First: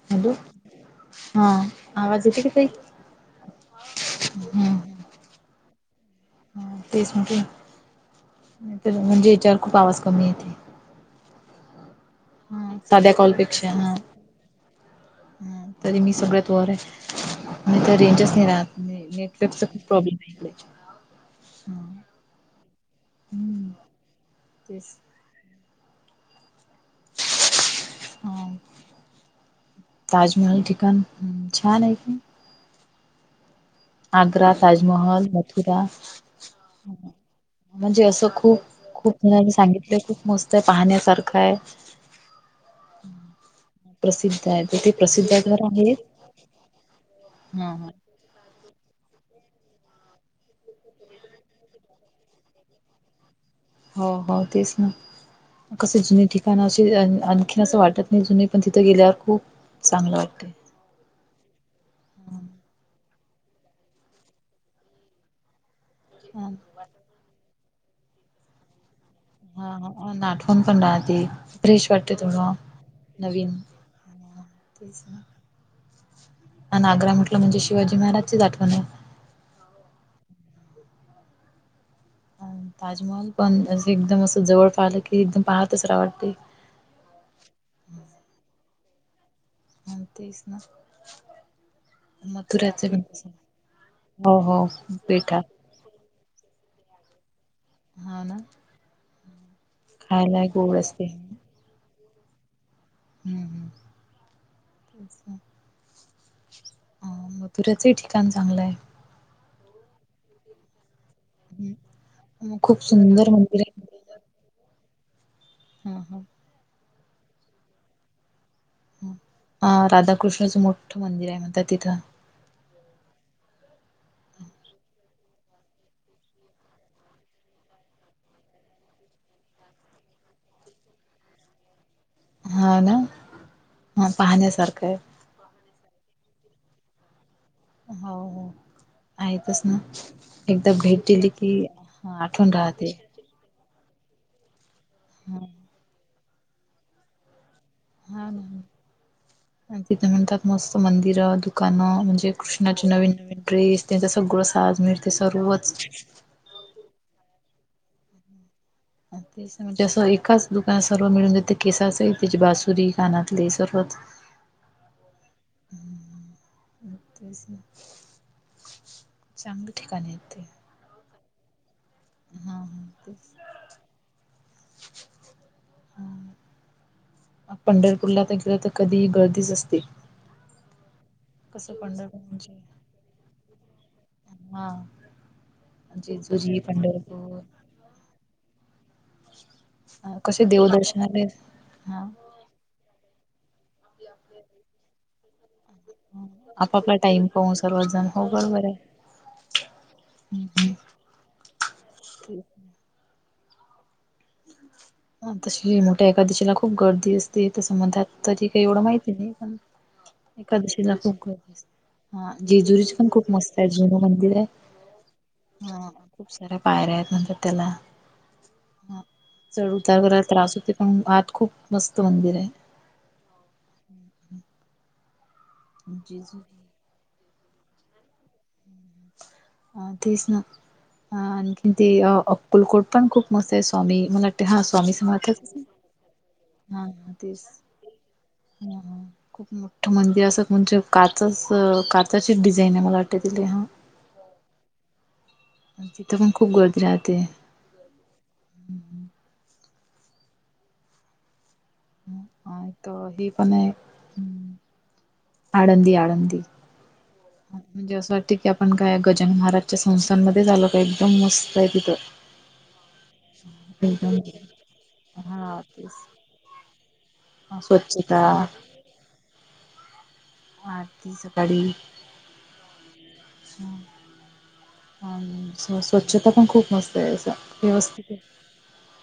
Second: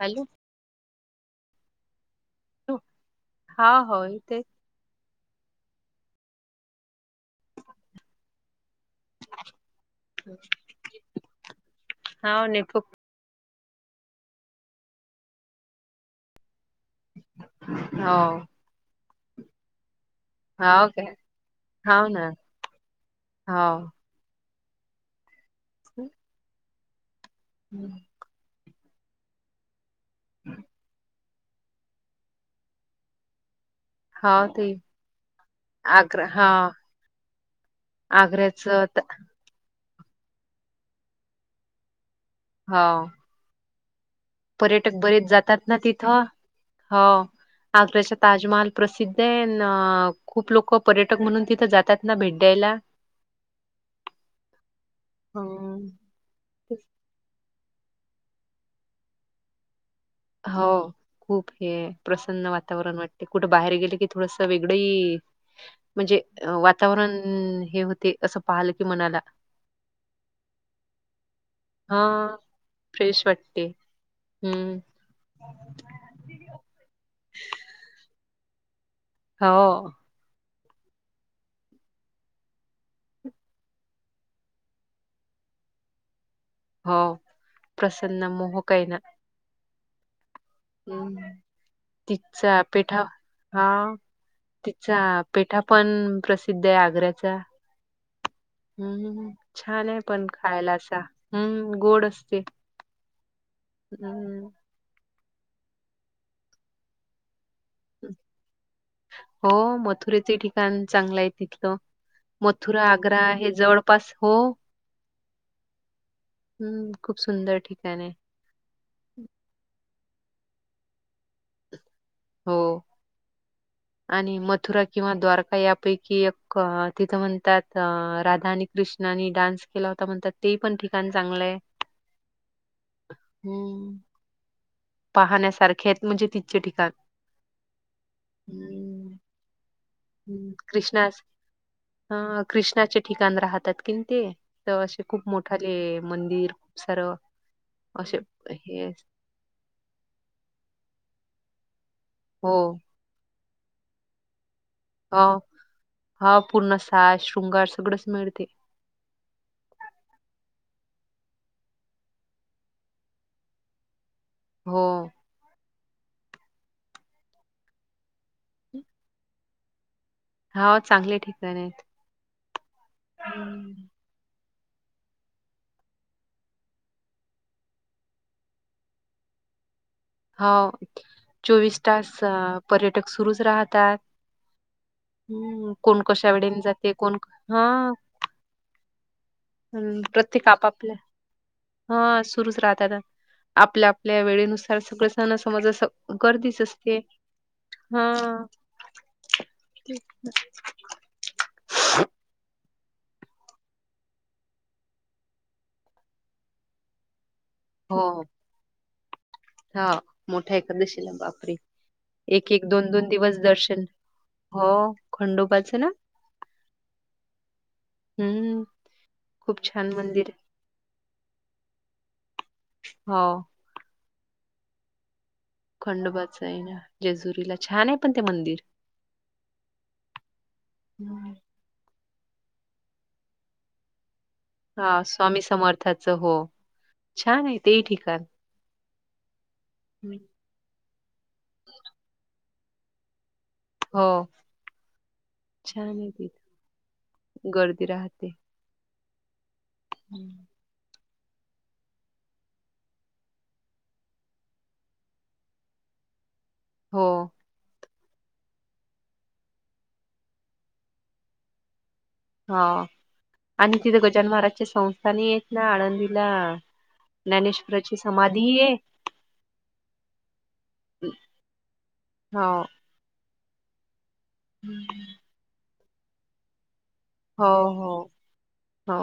Hello हा आवाज येते कि हा हो इथे हा हा तेच म्हंटल नाही तर म्हणजे याच्यावर खूप आवाज कमी येते. हाव ह नेटवर्क साध्या कॉलपेक्षा हा ह तरी मी सगळ्यात वर आहे. नाही तर रेंजच हाव नाही राहत नेटवर्क चा खूप प्रॉब्लेम आहे. इकडे हाव काय, हाव ना, हम्म हाव तेच हम हा ताजमहल ठिकाण छान आहे कि. हाव आग्रा, ते ताजमहल, मथुरा. आग्रा हा म्हणजे असं खूप आग्र्याचं खूप जणांनी सांगितलं. ते खूप मस्त आहे पाहण्यासारखं आहे. हा प्रसिद्ध आहे तर ते पर्यटक बरेच प्रसिद्ध आहे तर जातात ना आहे तिथं हो हा हा अग्रशात. ताजमहल प्रसिद्ध आहे, ना खूप लोक पर्यटक म्हणून तिथं जातात ना भेट द्यायला. हो हो तेच ना हम्म कसे जुनी ठीक. ठिकाण अशी आणखीन असं वाटत नाही जुून पण तिथं गेल्यावर खूप चांगलं वाट. हो खूप हे प्रसन्न वातावरण वाटते कुठे बाहेर गेले की थोडस वेगळंही. हो [inaudible] म्हणजे हा वातावरण हे होते असं पाहल की मनाला हा हा म्हणून आठवण पण राहते फ्रेश हा वाटते थोडं फ्रेश नवीन वाटते. हम्म. तेच आणि आग्रा म्हटलं म्हणजे शिवाजी महाराजची च आठवण आहे हो आणि ताजमहल पण एकदम असं जवळ पाहिलं की एकदम पाहतच रहाव वाटतंय. हो प्रसन्न मोह काय ना हा तेच ना तिचा मथुऱ्याचे पण पेठा तस हा हो हो तिचा पेठा पण प्रसिद्ध आहे आग्र्याचा हो ना हम्म हम्म हम्म छान आहे पण खायला असा हम्म गोड असते हम्म असा तुऱ्याचही ठिकाण चांगलं आहे हो मथुरेचे ठिकाण चांगलं आहे तिथलं हम्म. खूप मथुरा आग्रा सुंदर हे मंदिर जवळपास हो हा हा हम्म खूप सुंदर ठिकाण आहे हा राधाकृष्णाचं मोठं मंदिर आहे म्हणतात तिथं हो [inaudible] आणि मथुरा किंवा द्वारका यापैकी एक तिथं म्हणतात राधानी कृष्णानी डान्स केला होता म्हणतात ते पण ठिकाण चांगलंय हा ना ह पाहण्यासारखं आहे. पाहण्यासारखे आहेत म्हणजे तिथचे ठिकाण. हो हो हम्म. आहेतच ना. हम्म एकदा भेट कृष्णास दिली की हा अ आठवण राहते. कृष्णाचे ठिकाण राहतात किनी ते तर असे खूप हा मोठाले मंदिर खूप सारं असे हे आणि तिथ म्हणतात मस्त मंदिरं, दुकानं म्हणजे हो कृष्णाची नवीन नवीन ड्रेस त्यांच सगळं साज मिळते ह सर्वच हा पूर्ण साज, शृंगार सगळंच मिळते. हा तेचं म्हणजे असं एकाच दुकानात सर्व मिळून जात केसाच, त्याचे बासुरी, कानातले सर्वच. हो. हा तेच ना चांगलं ठिकाण आहेत ते. हा चांगले ठिकाण आहेत. हा हा तेच हम्म. पंढरपूरला तर गेलं तर कधीही गर्दीच असते. हाव कसं चोवीस तास पंढरपूर म्हणजे पर्यटक सुरुच राहतात. हा हम्म कोण कशा जेजुरी वेळेने जाते कोण पंढरपूर हा हम्म कसे प्रत्येक आपापल्या देवदर्शनाला हा सुरूच राहतात आपल्या आपल्या वेळेनुसार सगळ सण समज गर्दीच आपापला असते टाइम पाहून सर्वजण हो हां. बरोबर आहे हम्म हम्म. [inaudible] तशी लय मोठ्या एकादशीला खूप गर्दी असते तस म्हणतात हो तरी काही एवढ माहिती नाही पण हा मोठ्या एकादशीला खूप गर्दी बापरे! असते. हा एक एक दोन जेजुरीची दोन पण खूप दिवस मस्त आहे दर्शन जुन मंदिर आहे हो खंडोबाचं ना हां. खूप साऱ्या पायऱ्या आहेत नंतर त्याला. हम्म. हा खूप चढ छान उतारायला मंदिर आहे त्रास होतय पण आत खूप मस्त मंदिर आहे. हो. खंडोबाच आहे ना जेजुरीला छान आहे पण ते मंदिर. तेच ना आणखीन ते अक्कुलकोट पण खूप मस्त आहे स्वामी मला हां स्वामी हा समर्थांच समर्थाचं हो हा ते छान आहे तेही ठिकाण खूप मोठ्ठ हं. मंदिर अस म्हणजे काचाच काचाचीच डिझाईन आहे मला वाटते तीथे हां. हो छान आहे तिथं पण खूप तिथे गर्दी राहते गर्दी राहते. हम्म. हा इथ हे पण आहे आळंदी आळंदी. हो. म्हणजे अस वाटते की आपण काय गजानन महाराजच्या संस्थानमध्येच आलो की काय एकदम मस्त आहे तिथ. हां आणि तिथे गजानन महाराजांची संस्थानी आहेत हा ना तेच आळंदीला. ज्ञानेश्वरांची स्वच्छता समाधी ये. आरती सकाळी. हो हम्म. स्व स्वच्छता पण खूप मस्त. त्यायच हो हो व्यवस्थित ये. हो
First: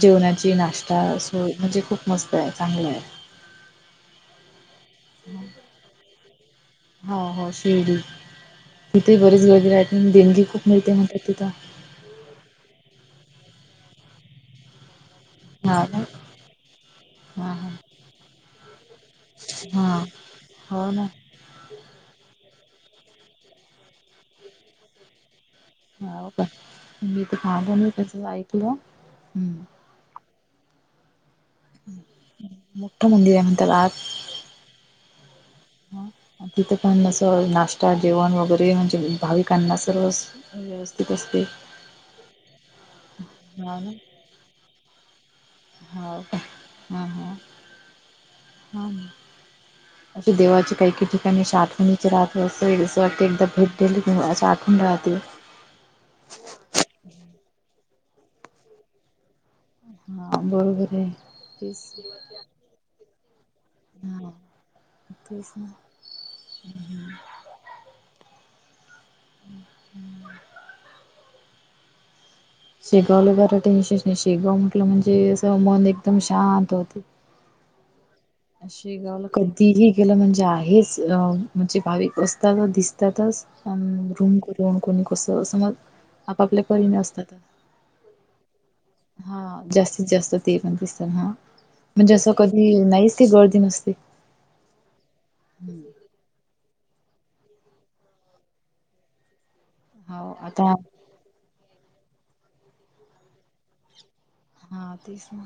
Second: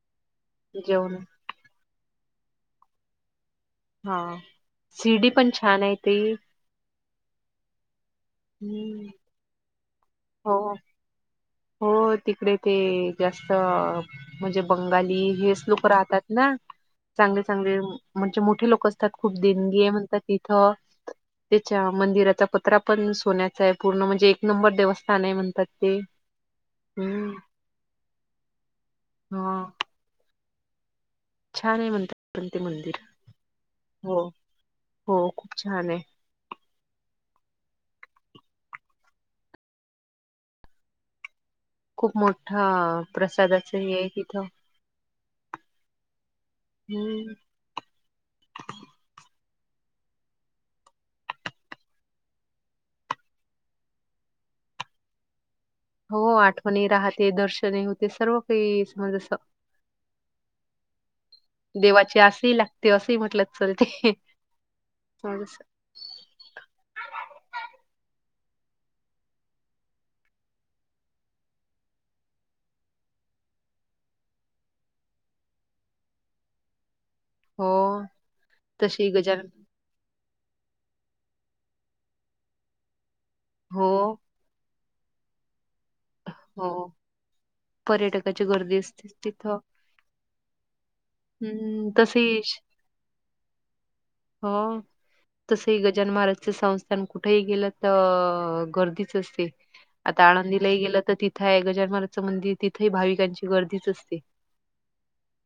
जेवणाची, नाश्ता जेवण सोय म्हणजे खूप मस्त आहे चांगल आहे. हां शिर्डी पण छान आहे ती. हां हां शिर्डी हम्म. तिथे बरीच गर्दी राहते देणगी हो खूप मिळते म्हणतात तिथ. हो तिकडे ते जास्त म्हणजे बंगाली हेच लोक राहतात ना. चांगले हा हा चांगले म्हणजे मोठे लोक असतात, खूप देणगी आहे हा म्हणतात तिथ. हो ना त्याच्या मंदिराचा पत्रा पण सोन्याचा आहे पूर्ण, म्हणजे एक नंबर देवस्थान आहे म्हणतात ते. हो का मी हम्म तर खांब [unintelligible] त्याचच ऐकल. हां. छान आहे म्हणतात ते मंदिर. मोठं आहे म्हणतात आत हो हो खूप छान आहे. तिथ पण अस नाश्ता, जेवण वगैरे म्हणजे भाविकांना सर्वच व्यवस्थित असते. खूप मोठा प्रसादाच हे आहे तिथ. हो का हां हां हम्म. हो. [inaudible] देवाची काही काही ठिकाणी अशी आठवणीची राहते अस वाटतय एकदा भेट देली की अस आठवण राहते. हो आठवणही राहते दर्शनही होते सर्व काही समज अस. हां बरोबरय. देवाची आसही लागते असही म्हंटल हां तेच असं ना. [unintelligible] शेगावला जरा टेन्शस नाही. शेगाव म्हटल म्हणजे अस मन एकदम शांत होते. हो तशी शेगावला गजानन कधीही गेल म्हणजे आहेच अ म्हणजे भाविक असतातच दिसतातच. हो, अम्म रूम करु कोण कोणी कस समज आप आपल्या हो. परीने असतातच. पर्यटकाची गर्दी असतेच तिथं. हा जास्तीत जास्त ते पण दिसतना हा. हम्म, म्हणजे अस तसेही कधी नाहीच ते गर्दी नसते. हा तसही गजानन महाराजच संस्थान कुठेही गेल तर गर्दीच असते. आता आळंदीलाही गेल तर तिथ आहे गजानन महाराज मंदिर. तिथेही भाविकांची गर्दीच असते. हा तेच ना.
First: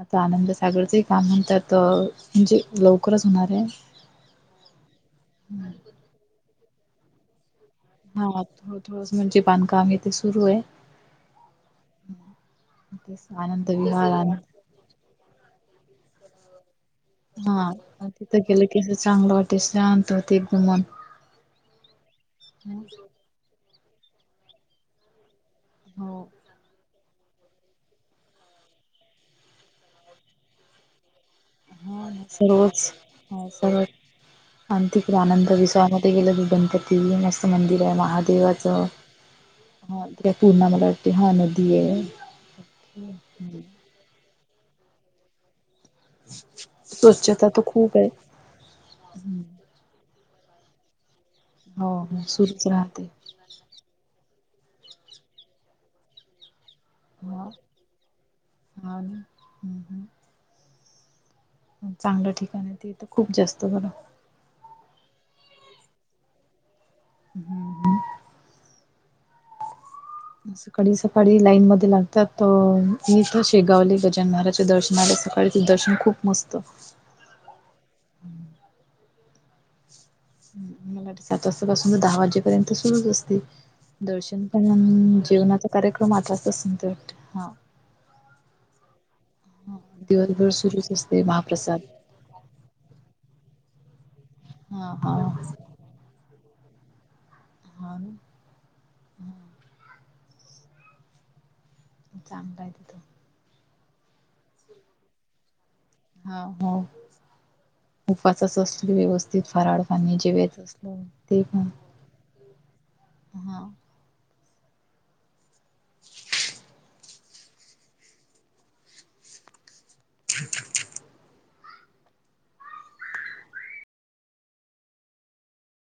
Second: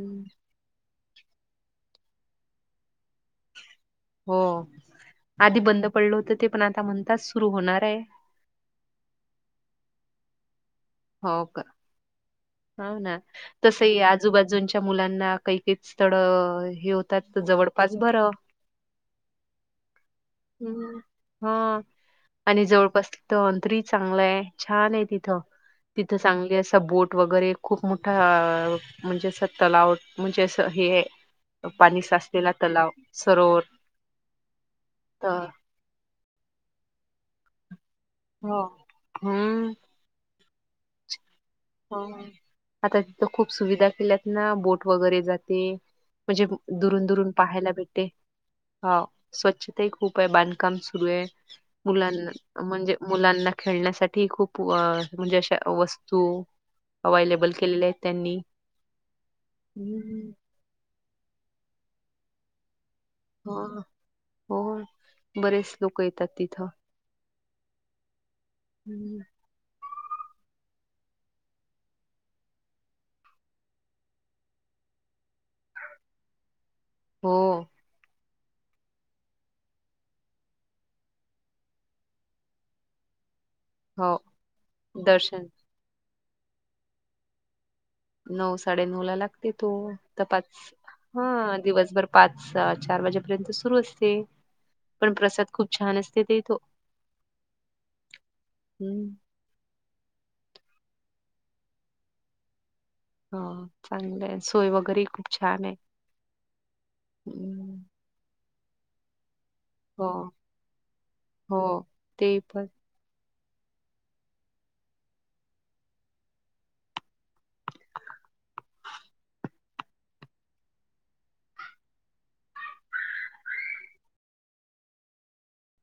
आता आनंद सागरचे काम म्हणत्यात, म्हणजे लवकरच होणार आहे. हो आधी बंद पडल होत ते. पण आता म्हणतात सुरू होणार आहे. हा थोड थोडच म्हणजे बांधकाम आहे ते सुरुये. हो का, हो ना, तेच आनंद तसही विहार आनंद आजूबाजूच्या मुलांना काही तेच स्थळ हे होतात तर जवळपास बर. तिथ चांगल वाटे, शांत होते. एकदम मन. हम्म हा, आणि जवळपास तिथ अंतरी चांगलय आहे. छान आहे तिथ. तिथं हो चांगली अस बोट वगैरे खुप मोठा अ म्हणजे अस तलाव. म्हणजे अस हे आहे. पाणी साचलेला सर्वच तलाव सरोवर. सर्व आणि तिकडे तर आनंद विसावामध्ये गेल गणपती मस्त मंदिर आहे महा हो. देवाच. हं. हा त्या पूर्ण मला वाटते, हा नदी ये. मंग आता तिथ खूप सुविधा केल्यात. ना बोट वगैरे जाते. म्हणजे दुरून दुरून स्वच्छता तर पाहायला खूप आहे भेटते. हा स्वच्छता ही खूप आहे. बांधकाम सुरू आहे. हो हो मुलांना सुरूच म्हणजे राहते मुलांना खेळण्यासाठीही खूप अ म्हणजे अश्या वस्तू ह अवेलेबल केलेल्या आहेत त्यांनी. हा चांगलं ठिकाण आहे ते तर. खूप जास्त बर हो बरेच लोक येतात तिथ. [inaudible] [unintelligible] सकाळी सकाळी लाईन मध्ये लागतात. त इथ शेगावले गजानन महाराजच्या दर्शनाले आणि ते दर्शन खूप मस्त. हो मलाठी सात वाजतापासून तर दहा वाजेपर्यंत सुरूच असते. हो दर्शन पण दर्शन जेवणाचा कार्यक्रम अर्धा तास नंतर नऊ साडे नऊ ला लागते तो तपाच दिवसभर सुरूच असते हा महाप्रसाद दिवसभर पाच, चार वाजेपर्यंत सुरू असते. हा हा पण प्रसाद खूप छान असते ते इथ. हा. हम्म चांगल आहे तिथ. ह चांगल आहे. सोय वगैरेही खूप छान आहे. हा हो, हम्म. उपवासाच असतो की व्यवस्थित फराळ. हो आणि जेवायच असत ते हो पण ते पण हा [unintelligible] [unintelligible]